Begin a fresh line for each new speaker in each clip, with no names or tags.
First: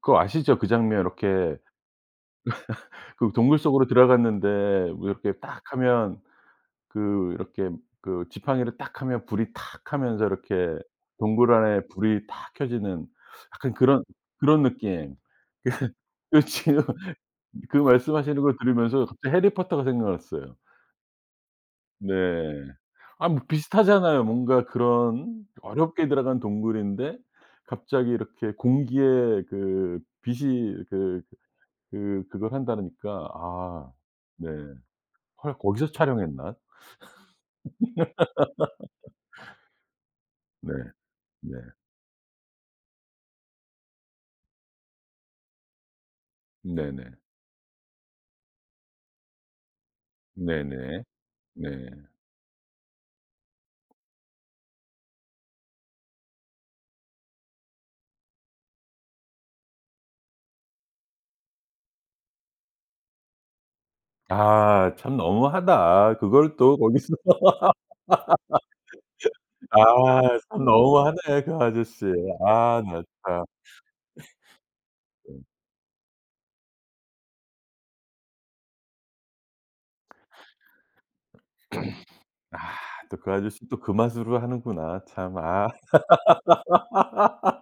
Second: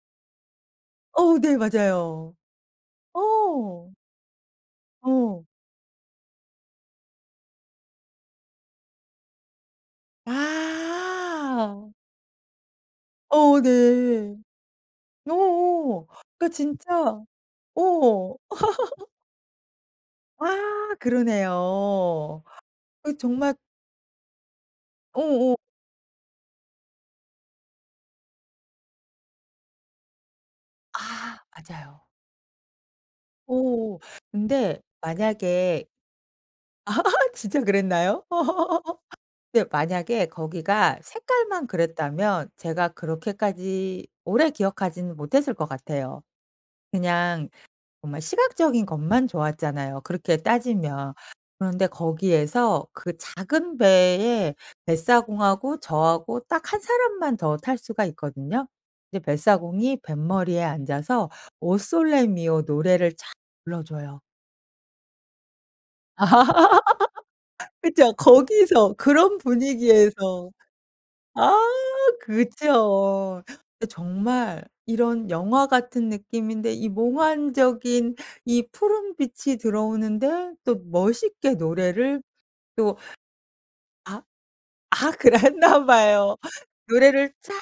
그거 아시죠? 그 장면
어 네
요렇게
맞아요. 어.
그 동굴 속으로 들어갔는데 뭐 이렇게
어.
딱 하면 그 이렇게 그 지팡이를 딱 하면 불이 탁 하면서 이렇게 동굴
아.
안에 불이 탁 켜지는
어
약간 그런
네.
그런 느낌. 그
어어
그
그러니까
지금
진짜
그 말씀하시는
어.
들으면서 갑자기 해리 포터가
아
생각났어요. 네.
그러네요. 그
아 뭐
정말
비슷하잖아요. 뭔가 그런
어어.
어렵게 들어간 동굴인데 갑자기 이렇게 공기에 그 빛이 그
아 맞아요.
그 그걸 한다니까. 아.
오
네.
근데
헐
만약에
거기서 촬영했나?
아 진짜 그랬나요? 근데 만약에
네.
거기가
네.
색깔만 그랬다면 제가 그렇게까지 오래 기억하지는 못했을 것 같아요.
네네.
그냥 정말 시각적인 것만 좋았잖아요 그렇게
네네.
따지면.
네.
그런데 거기에서 그 작은 배에 뱃사공하고 저하고 딱 한 사람만 더 탈 수가 있거든요. 이제 뱃사공이 뱃머리에 앉아서 오 솔레 미오 노래를 촥 불러줘요.
아 참 너무하다. 그걸 또 거기서.
그쵸. 거기서 그런
아
분위기에서
참 너무하네 그
아
아저씨. 아 나
그죠.
참.
그 정말 이런
네.
영화 같은 느낌인데 이 몽환적인 이 푸른 빛이 들어오는데 또 멋있게 노래를
아
또
또 그 아저씨는 또 그
아.
맛으로 하는구나
아
참 아.
그랬나 봐요. 노래를 쫙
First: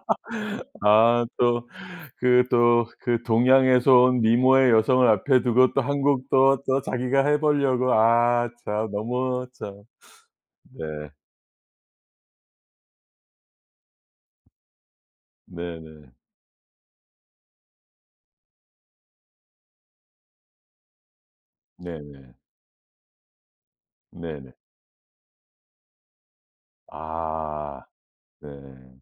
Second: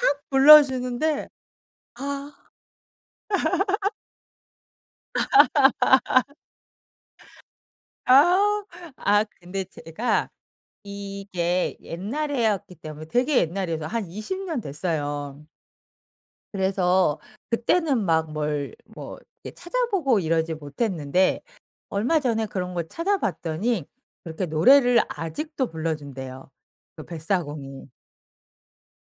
아
불러주는데
또
'아.'
그 또 그 동양에서 온 미모의 여성을 앞에 두고 또 1 곡 또, 또 자기가 해 보려고 아
아.
참
아
너무
근데
참.
제가
네.
이게 옛날이었기 때문에 되게 옛날이어서 한 20 년 됐어요.
네네.
그래서 그때는 막 뭘 뭐 이렇게 찾아보고 이러지 못했는데 얼마
네네.
전에 그런 걸 찾아봤더니 그렇게
네네.
노래를 아직도 불러준대요 그
아
뱃사공이.
네.